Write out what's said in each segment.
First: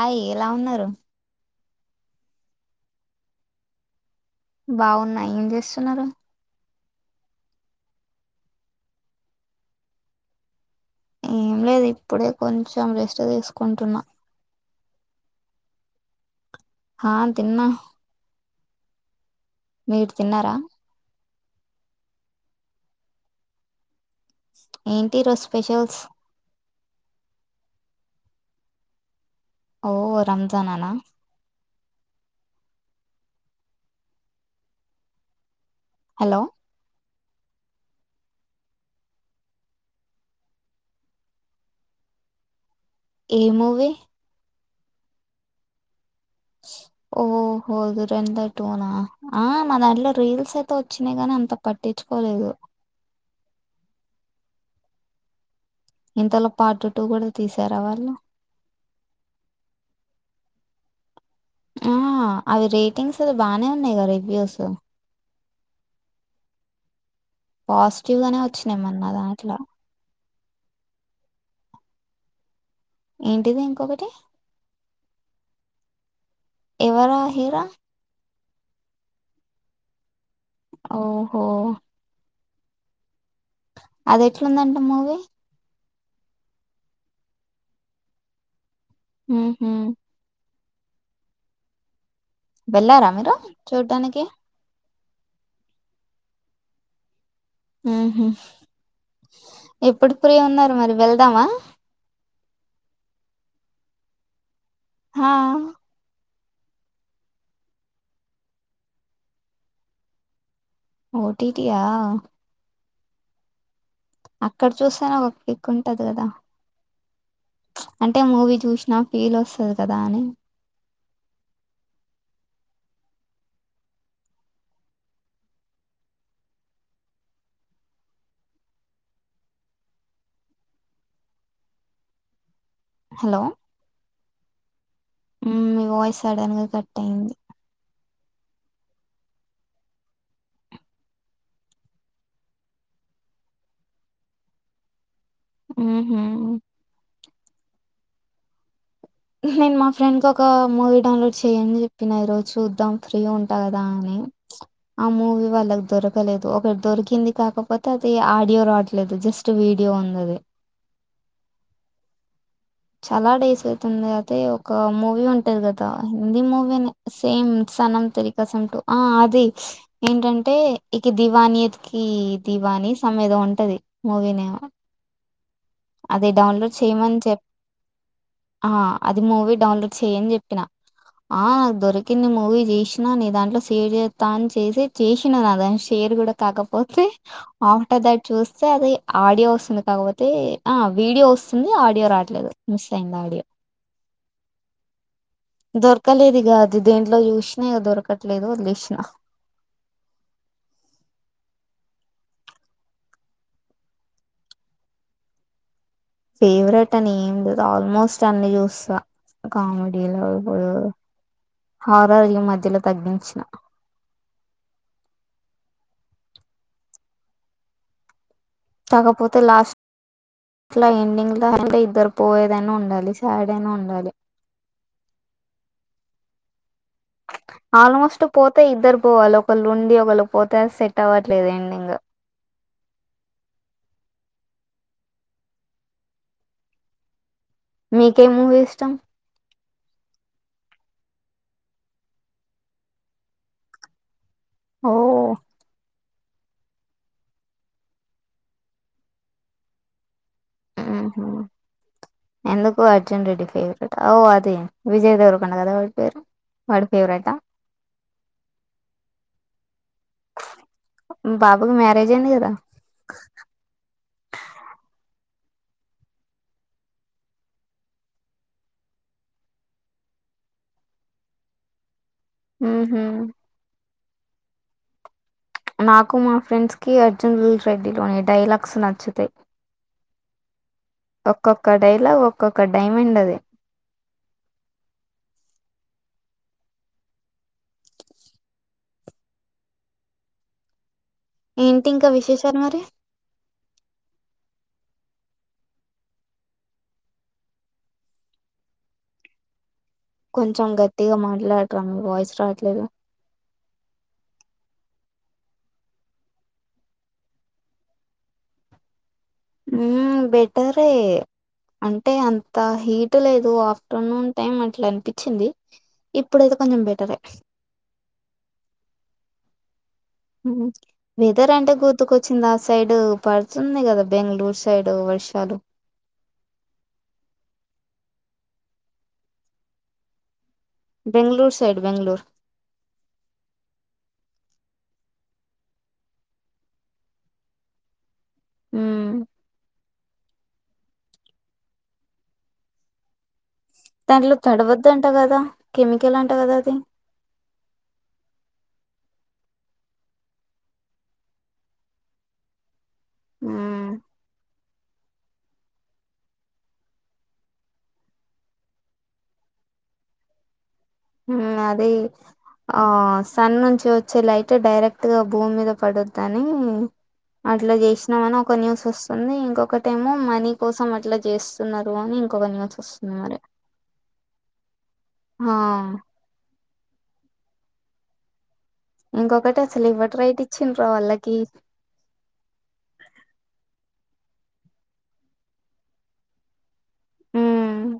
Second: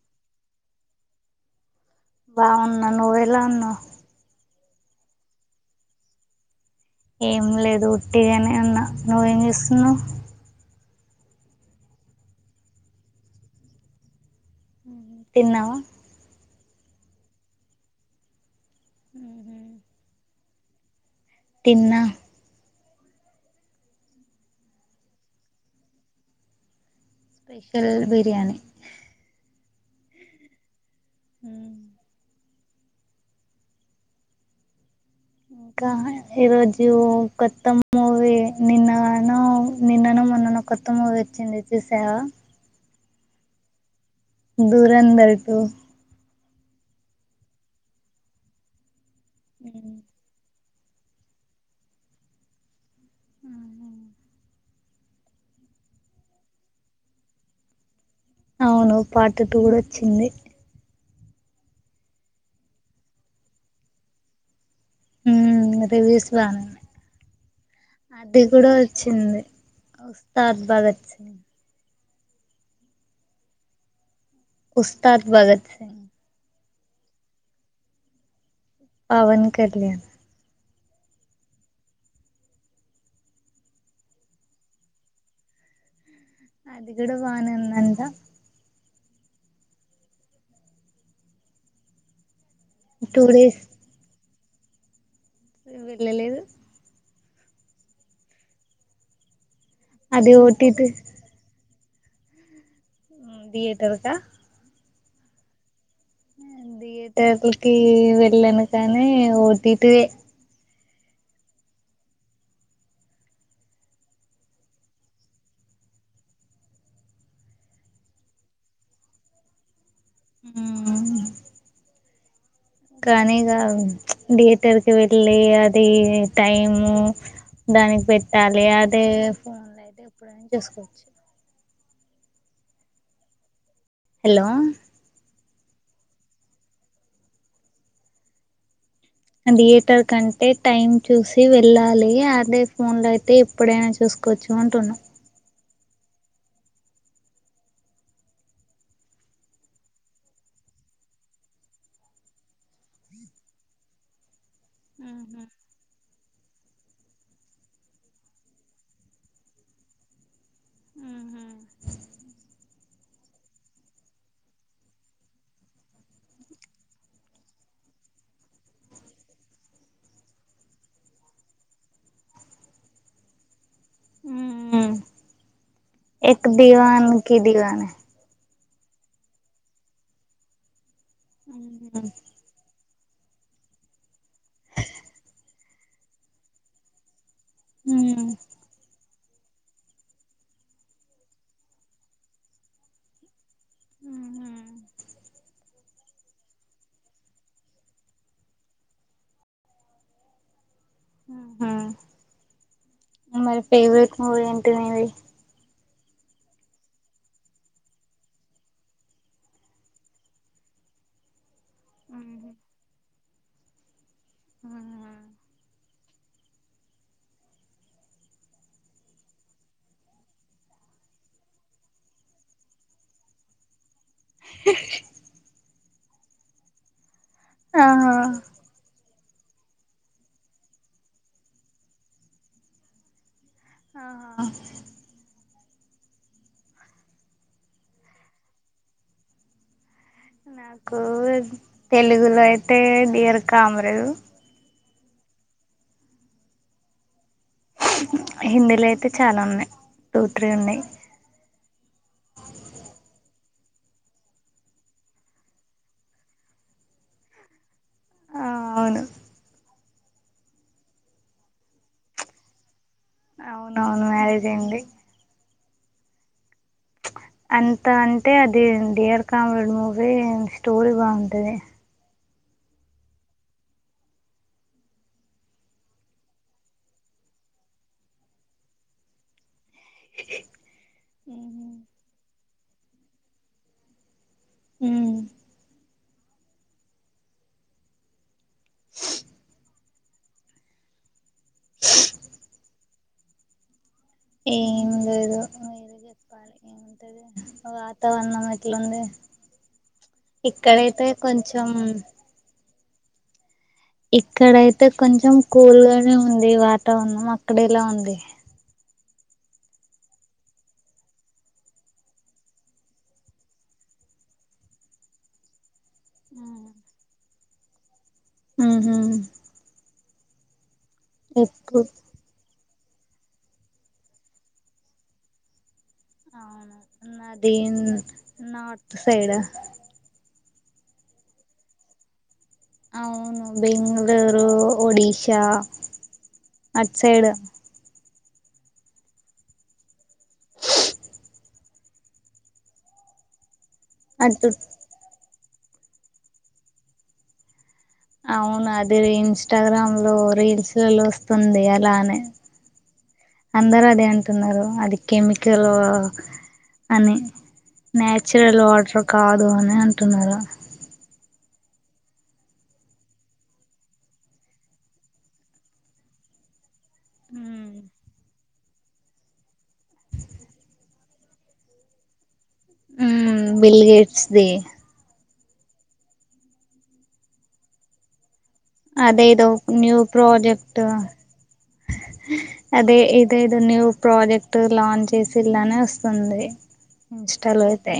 Hi ఎలా ఉన్నారు బాగున్నా నువ్ ఎలా ఉన్నావ్ బావున్నా ఏం చేస్తున్నారు ఏం లేదు ఉట్టిగాని అన్నా నువ్వేం చేస్తున్నావ్ ఏం లేదు ఇప్పుడే కొంచెం రెస్ట్ తీసుకుంటున్నా తిన్నావ హా తిన్నా ఉ మీరు తిన్నారా తిన్న ఏంటి రోజు స్పెషల్స్ స్పెషల్ బిర్యాణి ఓ రంజాన్ నా ఇంకా హలో ఈరోజు కొత్త మూవీ నిన్న నిన్ను నా మొననో కొత్త మూవీ వచ్చింది చూశావా ఏ మూవీ దురంధర్ టు ఓహో దురంధర టు నా దాంట్లో రీల్స్ [unintelligible] అ వచ్చినా గానీ అంత పట్టించుకోలేదు ఇంతలో పార్ట్ టూ కూడ తీసారా వాళ్ళు అవును పార్ట్ టూ కూడా వచ్చింది ఆ అవి రేటింగ్స్ అవి బానే ఉన్నాయి రివ్యూస్ ఉమ్ రివిల్స్ బాగున్నాయి పాజిటివ్ గానే అది కూడా వచ్చినాయి మన వచ్చింది దాంట్లో [unintelligible] భగత్ సింగ్ ఏంటిది ఇంకొకటి ఉస్తాద్ భగత్ సింగ్ ఎవర హీరో పవన్ కల్యాణ్ ఓహో అది ఎట్లుందంట మూవీ అది కూడా బానేందంట ఉహు వెళ్ళారా టూ మీరు డేస్ చూడ్డానికి వెళ్ళలేదు ఉహు ఎప్పుడు అది ఫ్రీ ఉన్నారు ఓటీటీ మరి వెళ్దామా థియేటర్ క హా థియేటర్లకి వెళ్ళను కానీ ఓటిటి ఓటీటీయా అక్కడ చూసే నా ఒక పిక్ ఉంటది కదా అంటే మూవీ చూసినా ఫీల్ వస్తాది కదా అని కానీ గా థియేటర్‌కి వెళ్ళి అది టైము దానికి పెట్టాలి అదే ఫోన్‌ లో అయితే ఎప్పుడైనా చూసుకోవచ్చు హలో హలో మ్మ్ మీ వాయిస్ సడన్‌గా కట్ అయింది థియేటర్ కంటే టైమ్ చూసి వెళ్ళాలి అదే ఫోన్ లో అయితే ఎప్పుడైనా చూసు కోచు అంటున్నా మ్మ్ ఉహ్మ్ నేను మా ఫ్రెండ్ కొకా మూవీ డౌన్లోడ్ చేయ్యని చెప్పిన ఈరోజు చూద్దాం ఫ్రీ ఉంటా కదా అని ఆ మూవీ మ్మ్ వాళ్ళకి దొరకలేదు ఒకటి దొరికింది కాకపోతే అది ఆడియో రాట్లేదు జస్ట్ వీడియో ఉందది హ్మ్ చాలా డేస్ అయితుంది అదే ఒక మూవీ ఉంటంది కదా హిందీ మూవీనే సేమ్ సనం తేరికసం టూ ఆ అది ఏంటంటే ఇకి దివానికి దివా కనీ సం ఏదో ఉంటాది మూవీ నేమ్ అది ఏక్ డౌన్లోడ్ చేయమని దివాన్‌కి చెప్ దివాని ఆ అది మూవీ డౌన్లోడ్ చెయ్యని చెప్పిన ఆ దొరికింది మూవీ చేసి న నీ దాంట్లో షేర్ చేతాని చేసి చేసిన నా దానికి షేర్ కూడా కాకపోతే ఆఫ్టర్ దట్ చూస్తే అది ఆడియో వస్తుంది కాకపోతే ఆ వీడియో వస్తుంది ఆడియో రాట్లేదు మిస్ అయింది ఆడియో మ్మ్ ఉమ్మ్ దొరకలేదు ఇగా అది దేంట్లో చూసినా ఇగ దొరకట్లేదు వదిలేసిన మ్మ్ ఉమ్మ్ మరి ఫేవరెట్ మూవీ ఏంటి నీది ఫేవరెట్ అని ఏం లేదు ఆల్మోస్ట్ అన్ని చూస్తా కామెడీలో ఇప్పుడు హారార్ ఈ మధ్యలో తగ్గిం మ్మ్మ్ కాకపోతే లాస్ స్ట్లా ఎండింగ్‌లా అంటే ఇద్దరు పోయేదైన ఉండాలి సాడ్ అయినా ఉండాలి ఆహా ఆల్మోస్ట్ పోతే ఇద్దరు పోవాలి ఒకళ్ళు ఉండి ఒకళ్ళు పోతే అది సెట్ అవ్వట్లేదు ఎండింగ్ ఆహా మీకే మూవీ ఇష్టం నాకు తెలుగులో అయితే డియర్ కామ్రేడ్ ఓ హిందీలో అయితే చాలా ఉన్నాయి టూ త్రీ ఉన్నాయి మ్మ్ ఉహ్మ్ ఎందుకు అర్జున్ రెడ్డి ఫెవ్ రేట ఓ అది విజయ్ దేవరకొండ కదా వాడి పేరు వాడు ఫేవరెటా ఆ అవును బాబుకు మ్యారేజ్ అయింది కదా అవునవును మ్యారేజ్ అయింది అంత అంటే అది డియర్ కామ్రెడ్ మూవీ స్టోరీ బాగుంటది మ్మ్ ఉహ్మ్ నాకు మా ఫ్రెండ్స్ కి అర్జున్ రెడ్డిలోని డైలాగ్స్ నచ్చుతాయ్ ఒక్కొక్క డైలాగ్ ఒక్కొక్క డైమండ్ అది మ్మ్ ఏంటి ఇంకా విశేషాలు మరి ఏం లేదు ఏముంటది వాతావరణం ఎట్లుంది కొంచెం ఇక్కడైతే గట్టిగ కొంచెం మాట్లాడదం వాయిస్ రాట్లేదు ఇక్కడయితే కొంచెం కూల్గానే ఉంది వాతావరణం అక్కడేలా ఉంది. హ్మ్ బెటరే అంటే అంత హీట్ లేదు ఆఫ్టర్నూన్ టైమ్ అట్ల అనిపించింది. ఇప్పుడైతే కొంచెం బెటరే మ్మ్ హు వెదర్ అంటే గుర్తుకొచ్చిందాస్ సైడు పడుతున్నయి గదా బెంగళూరు సైడ్ వర్షాలు అవునా నాదేం నార్త్ సైడ్ ఆ బెంగళూరు సైడ్ బెంగళూర్ అవును బెంగళూరు, ఒడిశా అట్ సైడ్ హ్మ్ దాంట్లో అటు తడవద్దు అంట కదా కెమికల్ అంట కదా అది అవును అది ఇన్స్టాగ్రామ్ లో రీల్స్ ల్లలో వస్తుంది అలానే అందరు హ్మ్. అదే అంటున్నరు అది కెమికలు అని నాచ్రల్ వాటర్ కాదో అని అంటున్నరు. హ్మ్ అది ఆ సన్ నుంచి వచ్చే లైట్ డైరెక్ట్ గా భూమి మీద పడొద్దని అట్లా చేసినం అని ఒక న్యూస్ వస్తుంది ఇంకొకటెమో మనీ కోసం అట్లా చేస్తున్నరు అని ఇంకోక న్యూస్ వస్తుంది మరి హ్మ్ బిల్ గేట్స్ ది ఆ అదేదో ఇంకొకటి అసలు న్యూ ఇవ్వటి రైట్ ప్రాజెక్ట్ ఇచ్చిండ్ర వాళ్ళకి అదే ఇదేదో న్యూ ప్రాజెక్ట్ లాంచ్ చేసింళ్ళనే వస్తుంది ఇన్స్టాలో ఉమ్ అయితే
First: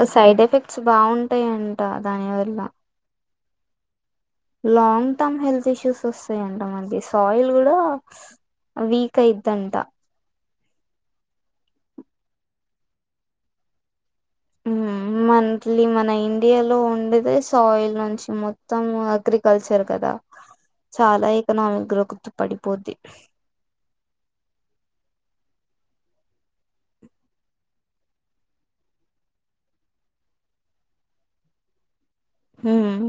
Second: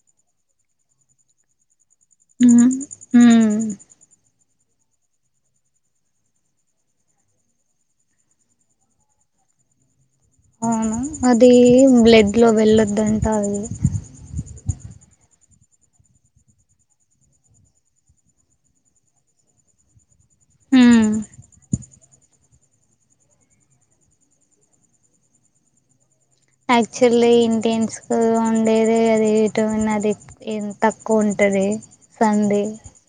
ఆ సైడ్ ఎఫెక్ట్స్ బాగుంటాయన్ హ్మ్ మ్మ్ హు లాంగ్ టర్మ్ హెల్త్ ఇష్యూస్ వస్తాయంట మనకి సాయిల్ గుడా వీక్ అయిందంట అవును అది బ్లడ్ లో వెళ్ళొద్దంట అది హ్మ్మ్ మంత్లీ మన ఇండియాలో ఉండేదే సాయిల్ నుంచి మొత్తం అగ్రికల్చర్ కదా ఉమ్ చాలా ఎకనామిక్ గ్రొత్ పడిపోద్ది యాక్చాలి ఇంటెన్స్కు ఉండేది అది విటమిన్ అది ఈ తక్కువ ఉం టది సన్డే ఉమ్,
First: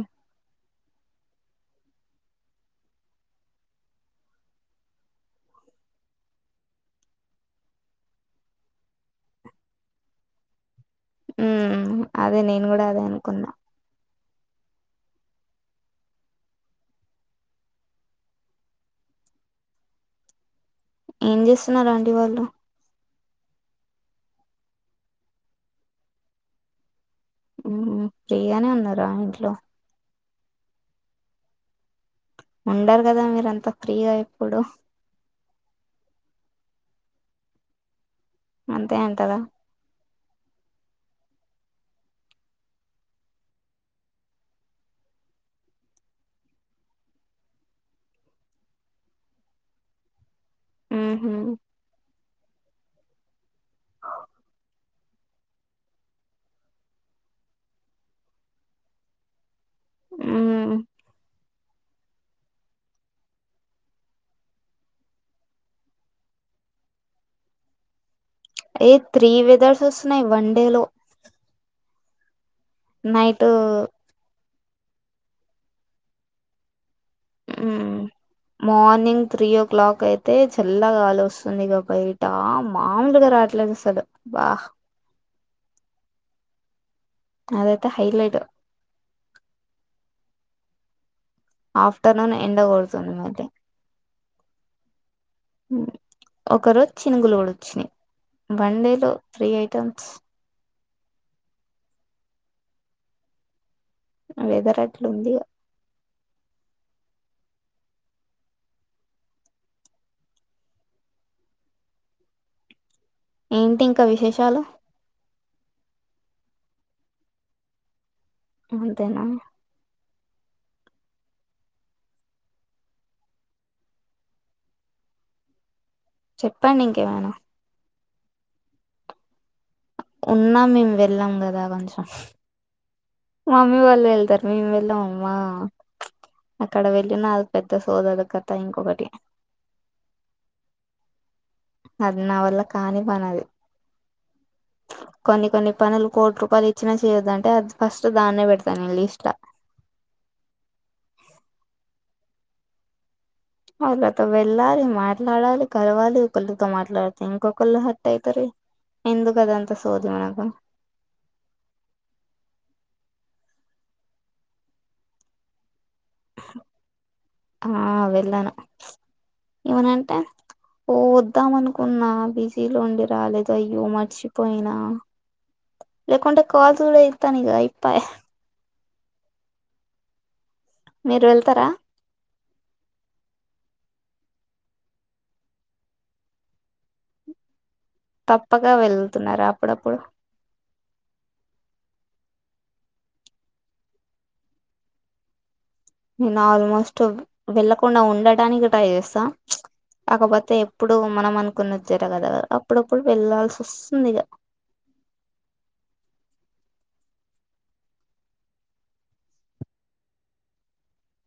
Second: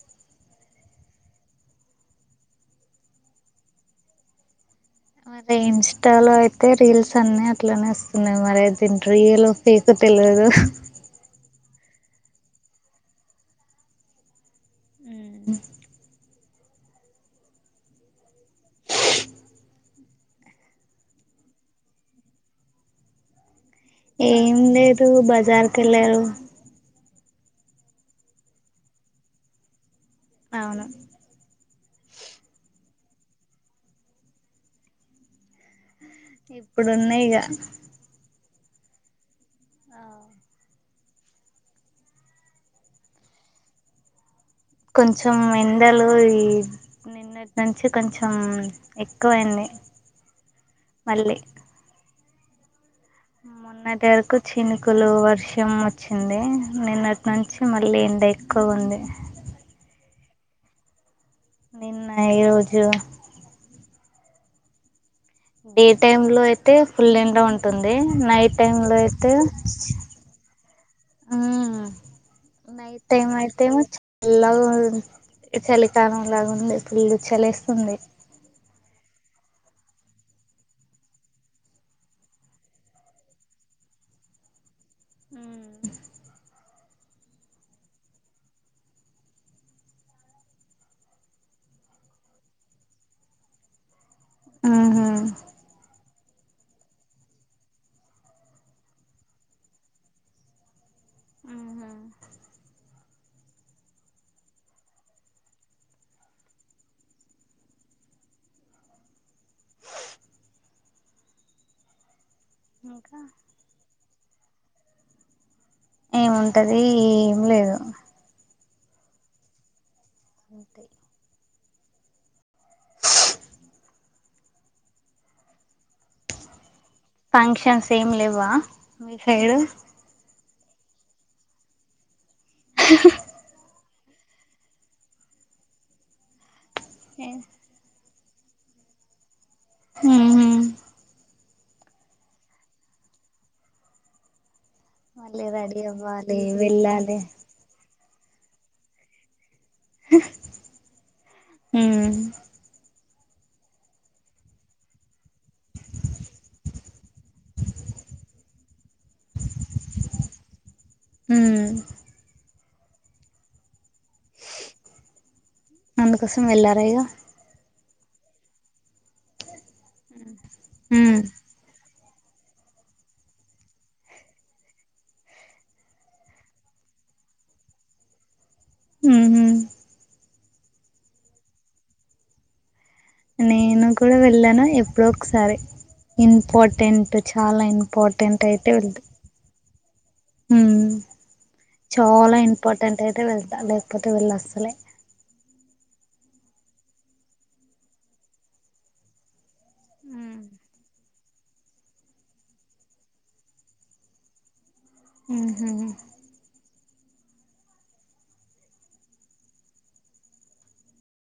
మరి ఇన్స్టాలో అయితే రీల్స్ అన్ని అట్లనే వస్తున్నయి మరి అది రీయలో ఫేకొ తెలవదు హ్మ్ అదే నేను గుడా అదే అనుకున్నా ఆ ఏం చేస్తున్నారు ఆంటీ వాళ్ళు ఏం లేదు బజార్ కెళ్ళారు హ్మ్ హు ప్రిగానే ఉన్నరా ఇంట్లో అవును ఉండరు కదా మీరు అంత ఫ్రీగా ఎప్పుడు ఇప్పుడు ఉన్నాయిగ అంతే ఎంటరా కొంచెం ఎందలో ఈ నిన్నటి నుంచి కొంచెం ఎక్కువయింది ఉహు, మళ్ళీ మొన్నటి వరకు చినుకులు వర్షం వచ్చింది నిన్నటి నుంచి మళ్ళీ అంటే ఎక్కువ ఉంది ఉ. నిన్న ఈరోజు డే టైమ్ లో అయితే ఫుల్ ఏండా ఉంటుంది నైట్ టైమ్ ఏ లో త్రీ అయితే వెదర్స్ వస్తున్నాయి వన్ డే లో నైట్ టైమ్ అయి టైము చాలగా చలికాలం లాగా ఉంది ఫుల్లు చలేస్తుంది మార్నింగ్ త్రీ ఓ క్లాక్ అయితే చల్లగాలు వస్తుంది ఇక బయట మామలుగా రాట్లేదుసలు వా [unintelligible] అదతే హైలైట్ ఆఫ్టర్నూన్ ఎండగోడుతుంది ఐతే ఆ హ ఒక రోజు చినుగులు కూడా వచ్చినాయి వన్ డే లో త్రీ ఐటమ్స్ [unintelligible] అ వెదరట్లు ఉంది [unintelligible] [unintelligible] ఏంటి ఇంకా విశేషాలు ఏముంటది ఏమి లేదు అంతేనా [unintelligible] చెప్పండి ఇంకేమైనా సేమ్ లేవా మీ సైడ్ ఉన్నా మేము వెళ్ళాం కదా కొంచెం మమ్మీ వాళ్ళు వెళ్తారు మేము వెళ్ళాం అమ్మా అక్కడ వెళ్ళిన అది పెద్ద సోదల కత ఇంకొకటి ఉంహ అది నా వల్ల కానీ పనిది మళ్ళీ కొన్ని కొన్ని రెడీ పనులు కోట్ల అవ్వాలి రూపాయలు ఇచ్చినా వెళ్ళాలి చేయొద్దంటే అది ఫస్ట్ దాన్నే పెడతాను నేను లీస్ట్ [unintelligible] అలతో వెళ్ళాలి మాట్లాడాలి కలవాలి ఒకరిళతో మాట్లాడతే ఇంకొకరుళు హట్ అయితరి ఎందుకు అదంతా చోది మనకు ఉమ్ అందుకోసం వెళ్ళారాఇగ ఆ వెళ్ళాను ఏమనంటే ఓ ఉమ్ వద్దాం అనుకు న్నా బిజీలు ఉండి రాలేదు అయ్యో మర్చిపోయినా లే కొంట కాదు కూడా ఇతానుగ ఇయిప్ప ఉంహ మీరు వెళ్తారా నేను కూడా వెళ్ళాను ఎప్పుడోక్సారి ఇంపార్టెంట్ చాలా ఇంప్ తప్పక వెళ్తున్నారా అప్పుడప్పుడు ఉ చాలా ఇంపార్టెంట్ అయితే వెళ్తా లేక్పోతే వెళ్ళ అస్సలే నేనాల్మోస్ట్ వెళ్ళకుండా ఉండటానికి ట్రై చేస్తా ఉమ్ కాకపోతే ఎప్పుడు మనం అనుకున్నది జరగదు. అప్పుడప్పుడు వెళ్లాల్సోస్తుందిగా ఉహ్